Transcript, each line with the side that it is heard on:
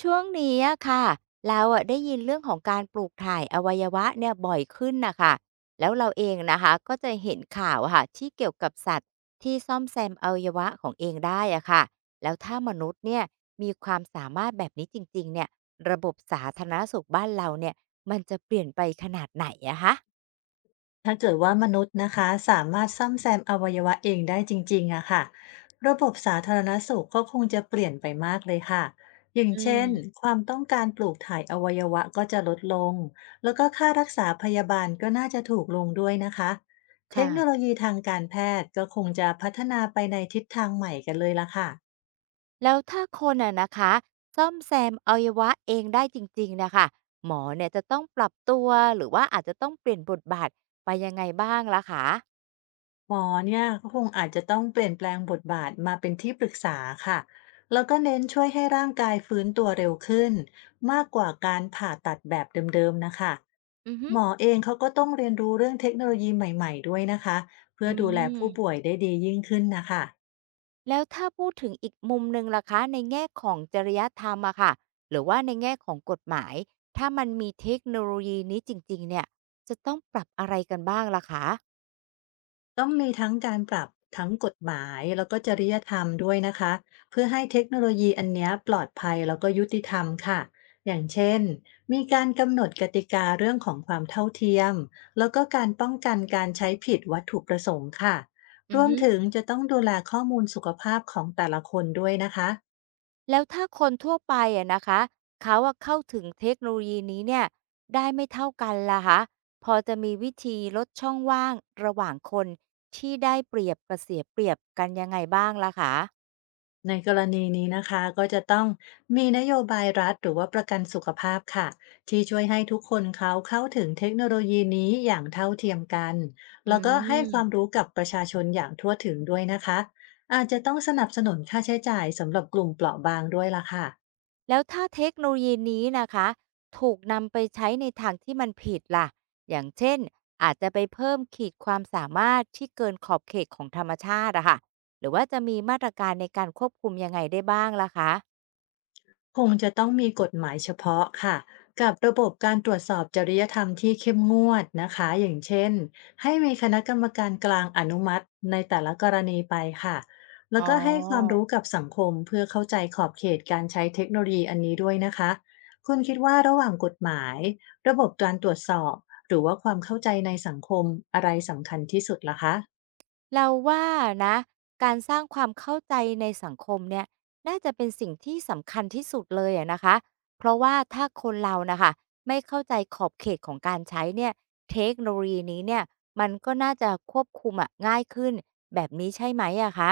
right: ช่วงนี้อะค่ะเราอะได้ยินเรื่องของการปลูกถ่ายอวัยวะเนี่ยบ่อยขึ้นนะค่ะแล้วเราเองนะคะก็จะเห็นข่าวอะค่ะที่เกี่ยวกับสัตว์ที่ซ่อมแซมอวัยวะของเองได้อะค่ะแล้วถ้ามนุษย์เนี่ยมีความสามารถแบบนี้จริงๆเนี่ยระบบสาธารณสุขบ้านเราเนี่ยมันจะเปลี่ยนไปขนาดไหนอะคะ
left: ถ้าเกิดว่ามนุษย์นะคะสามารถซ่อมแซมอวัยวะเองได้จริงๆอะค่ะระบบสาธารณสุขก็คงจะเปลี่ยนไปมากเลยค่ะอย่าง
right: อืม
left: เช่นความต้องการปลูกถ่ายอวัยวะก็จะลดลงแล้วก็ค่ารักษาพยาบาลก็น่าจะถูกลงด้วยนะคะเท
right: ค่ะ
left: คโนโลยีทางการแพทย์ก็คงจะพัฒนาไปในทิศทางใหม่กันเลยละค่ะ
right: แล้วถ้าคนอะนะคะซ่อมแซมอวัยวะเองได้จริงๆนะคะหมอเนี่ยจะต้องปรับตัวหรือว่าอาจจะต้องเปลี่ยนบทบาทไปยังไงบ้างล่ะคะ
left: หมอเนี่ยก็คงอาจจะต้องเปลี่ยนแปลงบทบาทมาเป็นที่ปรึกษาค่ะแล้วก็เน้นช่วยให้ร่างกายฟื้นตัวเร็วขึ้นมากกว่าการผ่าตัดแบบเดิมๆนะคะ
right: อือฮึ
left: หมอเองเขาก็ต้องเรียนรู้เรื่องเทคโนโลยีใหม่ๆด้วยนะคะเพื่
right: อื
left: อดูแลผู้ป่ว
right: ม
left: ยได้ดียิ่งขึ้นนะคะ
right: แล้วถ้าพูดถึงอีกมุมหนึ่งล่ะคะในแง่ของจริยธรรมอะค่ะหรือว่าในแง่ของกฎหมายถ้ามันมีเทคโนโลยีนี้จริงๆเนี่ยจะต้องปรับอะไรกันบ้างล่ะคะ
left: ต้องมีทั้งการปรับทั้งกฎหมายแล้วก็จริยธรรมด้วยนะคะเพื่อให้เทคโนโลยีอันเนี้ยปลอดภัยแล้วก็ยุติธรรมค่ะอย่างเช่นมีการกำหนดกติกาเรื่องของความเท่าเทียมแล้วก็การป้องกันการใช้ผิดวัตถุประสงค์ค่ะ
right: อื
left: ร
right: อ
left: วม
right: ฮึ
left: ถึงจะต้องดูแลข้อมูลสุขภาพของแต่ละคนด้วยนะคะ
right: แล้วถ้าคนทั่วไปอะนะคะเขาอะเข้าถึงเทคโนโลยีนี้เนี่ยได้ไม่เท่ากันล่ะคะพอจะมีวิธีลดช่องว่างระหว่างคนที่ได้เปรียบกับเสียเปรียบกันยังไงบ้างล่ะคะ
left: ในกรณีนี้นะคะก็จะต้องมีนโยบายรัฐหรือว่าประกันสุขภาพค่ะที่ช่วยให้ทุกคนเขาเข้าถึงเทคโนโลยีนี้อย่างเท่าเทียมกัน
right: อื
left: แล้วก็ให้ความ
right: ม
left: รู้กับประชาชนอย่างทั่วถึงด้วยนะคะอาจจะต้องสนับสนุนค่าใช้จ่ายสำหรับกลุ่มเปราะบางด้วยล่ะค่ะ
right: แล้วถ้าเทคโนโลยีนี้นะคะถูกนำไปใช้ในทางที่มันผิดล่ะอย่างเช่นอาจจะไปเพิ่มขีดความสามารถที่เกินขอบเขตของธรรมชาติอะค่ะหรือว่าจะมีมาตรการในการควบคุมยังไงได้บ้างล่ะคะ
left: คงจะต้องมีกฎหมายเฉพาะค่ะกับระบบการตรวจสอบจริยธรรมที่เข้มงวดนะคะอย่างเช่นให้มีคณะกรรมการกลางอนุมัติในแต่ละกรณีไปค่ะแล้
right: อ๋
left: ว
right: อ
left: ก็ให้ความรู้กับสังคมเพื่อเข้าใจขอบเขตการใช้เทคโนโลยีอันนี้ด้วยนะคะคุณคิดว่าระหว่างกฎหมายระบบการตรวจสอบหรือว่าความเข้าใจในสังคมอะไรสำคัญที่สุดล่ะคะ
right: เราว่านะการสร้างความเข้าใจในสังคมเนี่ยน่าจะเป็นสิ่งที่สำคัญที่สุดเลยอะนะคะเพราะว่าถ้าคนเรานะคะไม่เข้าใจขอบเขตของการใช้เนี่ยเทคโนโลยีนี้เนี่ยมันก็น่าจะควบคุมอะง่ายขึ้นแบบนี้ใช่ไหมอะคะ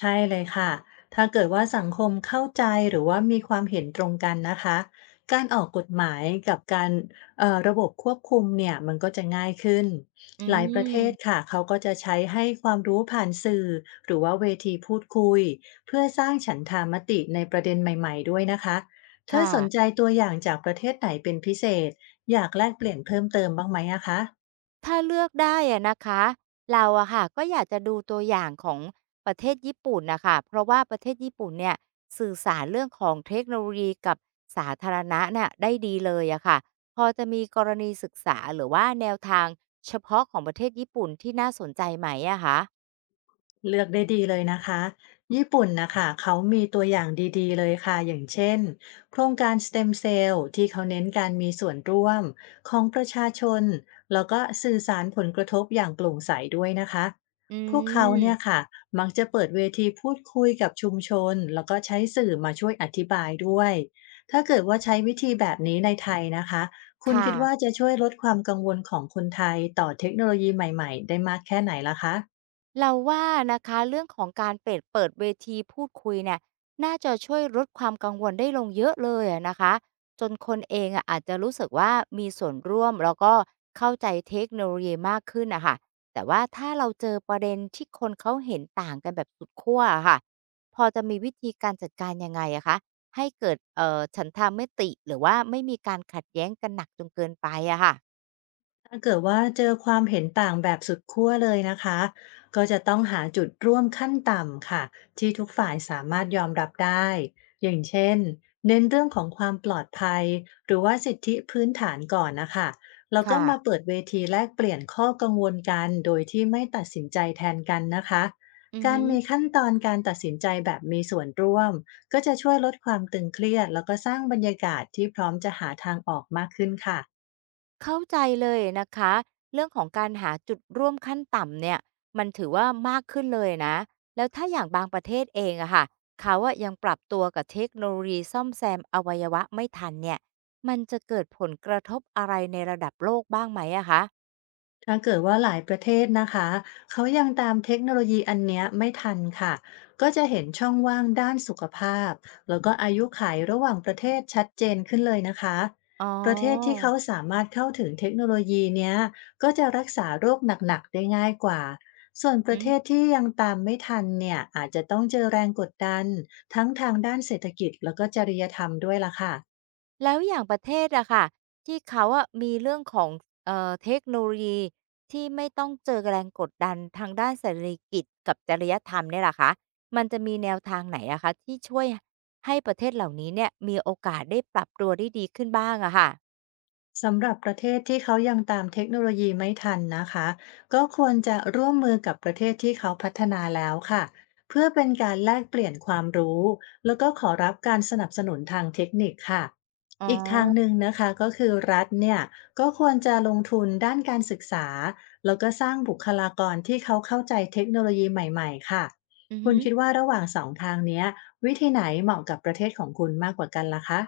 left: ใช่เลยค่ะ ถ้าเกิดว่าสังคมเข้าใจหรือว่ามีความเห็นตรงกันนะคะการออกกฎหมายกับการระบบควบคุมเนี่ยมันก็จะง่ายขึ้น
right: อื
left: หลายประเทศ
right: ม
left: ค่ะเขาก็จะใช้ให้ความรู้ผ่านสื่อหรือว่าเวทีพูดคุยเพื่อสร้างฉันทามติในประเด็นใหม่ๆด้วยนะคะถ้า
right: ค่ะ
left: สนใจตัวอย่างจากประเทศไหนเป็นพิเศษอยากแลกเปลี่ยนเพิ่มเติมบ้างไหมอะคะ
right: ถ้าเลือกได้อะนะคะเราอะค่ะก็อยากจะดูตัวอย่างของประเทศญี่ปุ่นนะคะเพราะว่าประเทศญี่ปุ่นเนี่ยสื่อสารเรื่องของเทคโนโลยีกับสาธารณะเนี่ยได้ดีเลยอะค่ะพอจะมีกรณีศึกษาหรือว่าแนวทางเฉพาะของประเทศญี่ปุ่นที่น่าสนใจไหมอะคะ
left: เลือกได้ดีเลยนะคะญี่ปุ่นนะคะเขามีตัวอย่างดีๆเลยค่ะอย่างเช่นโครงการ STEM Cell ที่เขาเน้นการมีส่วนร่วมของประชาชนแล้วก็สื่อสารผลกระทบอย่างโปร่งใสด้วยนะคะ
right: อื
left: พวกเขาเนี่ย
right: ม
left: ค่ะมักจะเปิดเวทีพูดคุยกับชุมชนแล้วก็ใช้สื่อมาช่วยอธิบายด้วยถ้าเกิดว่าใช้วิธีแบบนี้ในไทยนะคะคุณ
right: ค่ะ
left: คิดว่าจะช่วยลดความกังวลของคนไทยต่อเทคโนโลยีใหม่ๆได้มากแค่ไหนล่ะคะ
right: เราว่านะคะเรื่องของการเปิดเวทีพูดคุยเนี่ยน่าจะช่วยลดความกังวลได้ลงเยอะเลยอะนะคะจนคนเองอะอาจจะรู้สึกว่ามีส่วนร่วมแล้วก็เข้าใจเทคโนโลยีมากขึ้นนะคะแต่ว่าถ้าเราเจอประเด็นที่คนเขาเห็นต่างกันแบบสุดขั้วอะค่ะพอจะมีวิธีการจัดการยังไงอะคะให้เกิดฉันทามติหรือว่าไม่มีการขัดแย้งกันหนักจนเกินไปอะค่ะ
left: ถ้าเกิดว่าเจอความเห็นต่างแบบสุดขั้วเลยนะคะก็จะต้องหาจุดร่วมขั้นต่ำค่ะที่ทุกฝ่ายสามารถยอมรับได้อย่างเช่นเน้นเรื่องของความปลอดภัยหรือว่าสิทธิพื้นฐานก่อนนะคะแล้วก็
right: ค่ะ
left: มาเปิดเวทีแลกเปลี่ยนข้อกังวลกันโดยที่ไม่ตัดสินใจแทนกันนะคะ
right: อือ
left: กา
right: ฮึ
left: รมีขั้นตอนการตัดสินใจแบบมีส่วนร่วมก็จะช่วยลดความตึงเครียดแล้วก็สร้างบรรยากาศที่พร้อมจะหาทางออกมากขึ้นค่ะ
right: เข้าใจเลยนะคะเรื่องของการหาจุดร่วมขั้นต่ำเนี่ยมันถือว่ามากขึ้นเลยนะแล้วถ้าอย่างบางประเทศเองอะค่ะเขาอะยังปรับตัวกับเทคโนโลยีซ่อมแซมอวัยวะไม่ทันเนี่ยมันจะเกิดผลกระทบอะไรในระดับโลกบ้างไหมอะคะ
left: ถ้าเกิดว่าหลายประเทศนะคะเขายังตามเทคโนโลยีอันเนี้ยไม่ทันค่ะก็จะเห็นช่องว่างด้านสุขภาพแล้วก็อายุขัยระหว่างประเทศชัดเจนขึ้นเลยนะคะ
right: อ๋อ
left: ประเทศที่เขาสามารถเข้าถึงเทคโนโลยีเนี้ยก็จะรักษาโรคหนักๆได้ง่ายกว่าส่วนประเทศที่ยังตามไม่ทันเนี่ยอาจจะต้องเจอแรงกดดันทั้งทางด้านเศรษฐกิจแล้วก็จริยธรรมด้วยล่ะค่ะ
right: แล้วอย่างประเทศอะค่ะที่เขาอะมีเรื่องของเทคโนโลยีที่ไม่ต้องเจอแรงกดดันทางด้านเศรษฐกิจกับจริยธรรมเนี่ยล่ะคะมันจะมีแนวทางไหนอะคะที่ช่วยให้ประเทศเหล่านี้เนี่ยมีโอกาสได้ปรับตัวได้ดีขึ้นบ้างอะค่ะ
left: สำหรับประเทศที่เขายังตามเทคโนโลยีไม่ทันนะคะก็ควรจะร่วมมือกับประเทศที่เขาพัฒนาแล้วค่ะเพื่อเป็นการแลกเปลี่ยนความรู้แล้วก็ขอรับการสนับสนุนทางเทคนิคค่ะ
right: อ๋อ
left: อีกทางหนึ่งนะคะก็คือรัฐเนี่ยก็ควรจะลงทุนด้านการศึกษาแล้วก็สร้างบุคลากรที่เขาเข้าใจเทคโนโลยีใหม่ๆค่ะ
right: อือ
left: คุณ
right: ฮึ
left: คิดว่าระหว่างสองทางเนี้ยวิธีไหนเหมาะกับประเทศของคุณมากกว่ากันล่ะคะ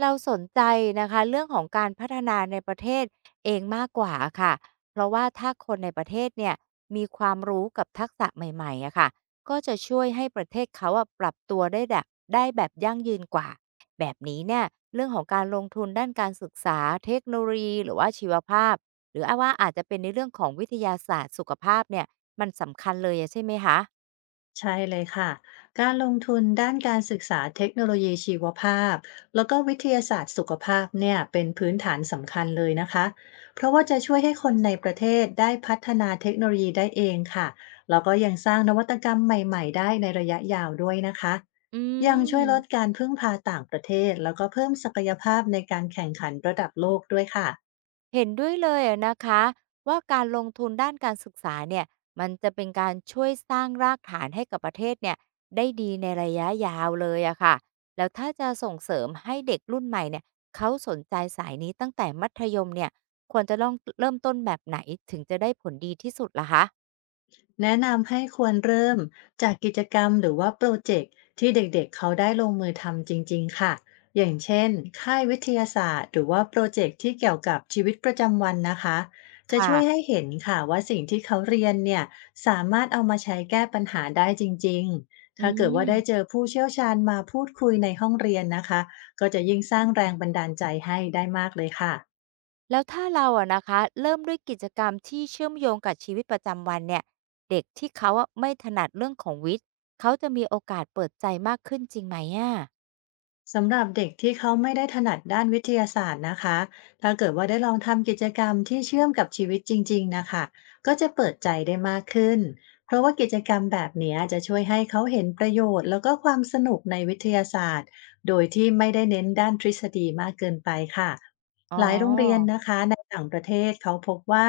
right: เราสนใจนะคะเรื่องของการพัฒนาในประเทศเองมากกว่าอะค่ะเพราะว่าถ้าคนในประเทศเนี่ยมีความรู้กับทักษะใหม่ๆอะค่ะก็จะช่วยให้ประเทศเขาอะปรับตัวได้แบบยั่งยืนกว่าแบบนี้เนี่ยเรื่องของการลงทุนด้านการศึกษาเทคโนโลยีหรือว่าชีวภาพหรือว่าอาจจะเป็นในเรื่องของวิทยาศาสตร์สุขภาพเนี่ยมันสำคัญเลยอะใช่ไหมคะ
left: ใช่เลยค่ะ การลงทุนด้านการศึกษาเทคโนโลยีชีวภาพแล้วก็วิทยาศาสตร์สุขภาพเนี่ยเป็นพื้นฐานสำคัญเลยนะคะเพราะว่าจะช่วยให้คนในประเทศได้พัฒนาเทคโนโลยีได้เองค่ะแล้วก็ยังสร้างนวัตกรรมใหม่ๆได้ในระยะยาวด้วยนะคะ
right: อื
left: ยังช่วยลด
right: ม
left: การพึ่งพาต่างประเทศแล้วก็เพิ่มศักยภาพในการแข่งขันระดับโลกด้วยค่ะ
right: เห็นด้วยเลยอะนะคะว่าการลงทุนด้านการศึกษาเนี่ยมันจะเป็นการช่วยสร้างรากฐานให้กับประเทศเนี่ยได้ดีในระยะยาวเลยอะค่ะแล้วถ้าจะส่งเสริมให้เด็กรุ่นใหม่เนี่ยเขาสนใจสายนี้ตั้งแต่มัธยมเนี่ยควรจะต้องเริ่มต้นแบบไหนถึงจะได้ผลดีที่สุดล่ะคะ
left: แนะนำให้ควรเริ่มจากกิจกรรมหรือว่าโปรเจกต์ที่เด็กๆเขาได้ลงมือทำจริงๆค่ะอย่างเช่นค่ายวิทยาศาสตร์หรือว่าโปรเจกต์ที่เกี่ยวกับชีวิตประจำวันนะคะจะช่วยให้
right: ค่ะ
left: เห็นค่ะว่าสิ่งที่เขาเรียนเนี่ยสามารถเอามาใช้แก้ปัญหาได้จริงๆ
right: อื
left: ถ้าเกิดว่าได้
right: ม
left: เจอผู้เชี่ยวชาญมาพูดคุยในห้องเรียนนะคะก็จะยิ่งสร้างแรงบันดาลใจให้ได้มากเลยค่ะ
right: แล้วถ้าเราอะนะคะเริ่มด้วยกิจกรรมที่เชื่อมโยงกับชีวิตประจำวันเนี่ยเด็กที่เขาอะไม่ถนัดเรื่องของวิทย์เขาจะมีโอกาสเปิดใจมากขึ้นจริงไหมอะ
left: สำหรับเด็กที่เขาไม่ได้ถนัดด้านวิทยาศาสตร์นะคะถ้าเกิดว่าได้ลองทำกิจกรรมที่เชื่อมกับชีวิตจริงๆนะคะก็จะเปิดใจได้มากขึ้นเพราะว่ากิจกรรมแบบเนี้ยจะช่วยให้เขาเห็นประโยชน์แล้วก็ความสนุกในวิทยาศาสตร์โดยที่ไม่ได้เน้นด้านทฤษฎีมากเกินไปค่ะ
right: อ๋อ
left: ต่างประเทศเขาพบว่า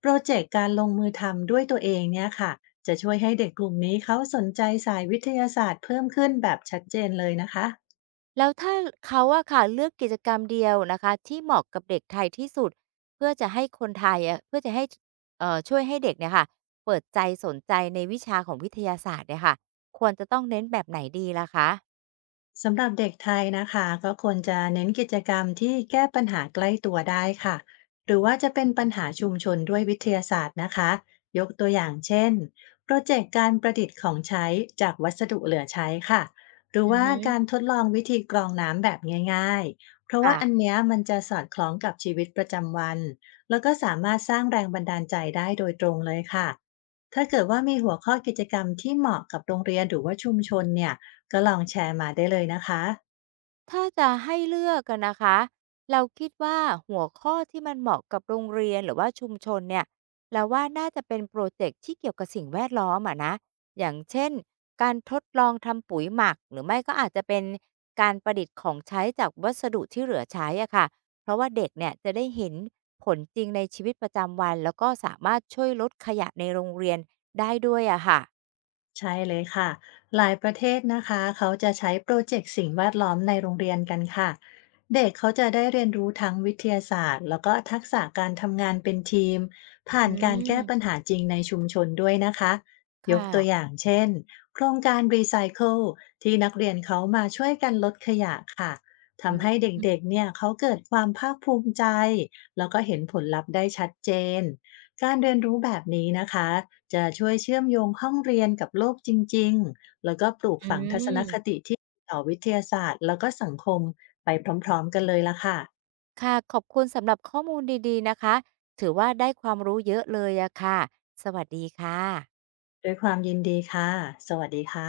left: โปรเจกต์การลงมือทำด้วยตัวเองเนี่ยค่ะจะช่วยให้เด็กกลุ่มนี้เขาสนใจสายวิทยาศาสตร์เพิ่มขึ้นแบบชัดเจนเลยนะคะ
right: แล้วถ้าเขาอะค่ะเลือกกิจกรรมเดียวนะคะที่เหมาะกับเด็กไทยที่สุดเพื่อจะให้คนไทยอะเพื่อจะให้ช่วยให้เด็กเนี่ยค่ะเปิดใจสนใจในวิชาของวิทยาศาสตร์เนี่ยค่ะควรจะต้องเน้นแบบไหนดีล่ะคะ
left: สำหรับเด็กไทยนะคะก็ควรจะเน้นกิจกรรมที่แก้ปัญหาใกล้ตัวได้ค่ะหรือว่าจะเป็นปัญหาชุมชนด้วยวิทยาศาสตร์นะคะยกตัวอย่างเช่นโปรเจกต์การประดิษฐ์ของใช้จากวัสดุเหลือใช้ค่ะหรือ
right: อือ
left: ว่า
right: ฮึ
left: การทดลองวิธีกรองน้ำแบบง่ายๆเพราะว่า
right: ค่ะ
left: อันเนี้ยมันจะสอดคล้องกับชีวิตประจำวันแล้วก็สามารถสร้างแรงบันดาลใจได้โดยตรงเลยค่ะถ้าเกิดว่ามีหัวข้อกิจกรรมที่เหมาะกับโรงเรียนหรือว่าชุมชนเนี่ย ก็ลองแชร์มาได้เลยนะคะ
right: ถ้าจะให้เลือกอะนนะคะ เราคิดว่าหัวข้อที่มันเหมาะกับโรงเรียนหรือว่าชุมชนเนี่ยเราว่าน่าจะเป็นโปรเจกต์ที่เกี่ยวกับสิ่งแวดล้อมอะนะอย่างเช่นการทดลองทำปุ๋ยหมักหรือไม่ก็อาจจะเป็นการประดิษฐ์ของใช้จากวัสดุที่เหลือใช้อะค่ะเพราะว่าเด็กเนี่ยจะได้เห็นผลจริงในชีวิตประจำวันแล้วก็สามารถช่วยลดขยะในโรงเรียนได้ด้วยอะค่ะ
left: ใช่เลยค่ะหลายประเทศนะคะเขาจะใช้โปรเจกต์สิ่งแวดล้อมในโรงเรียนกันค่ะเด็กเขาจะได้เรียนรู้ทั้งวิทยาศาสตร์แล้วก็ทักษะการทำงานเป็นทีมผ่า
right: อื
left: นการแก้ปัญ
right: ม
left: หาจริงในชุมชนด้วยนะคะ
right: ค
left: ยกตัวอ
right: ่ะ
left: ย่างเช่นโครงการรีไซเคิลที่นักเรียนเขามาช่วยกันลดขยะค่ะ
right: อ
left: ทำให้เ
right: ื
left: ด็ก
right: ม
left: ๆเนี่ยเขาเกิดความภาคภูมิใจแล้วก็เห็นผลลัพธ์ได้ชัดเจน การเรียนรู้แบบนี้นะคะจะช่วยเชื่อมโยงห้องเรียนกับโลกจริง
right: อืม
left: ๆต่อวิทยาศาสตร์แล้วก็สังคมไปพร้อมๆกันเลยล่ะค่ะ
right: ค่ะขอบคุณสำหรับข้อมูลดีๆนะคะถือว่าได้ความรู้เยอะเลยอะค่ะสวัสดีค่ะ
left: ด้วยความยินดีค่ะสวัสดีค่ะ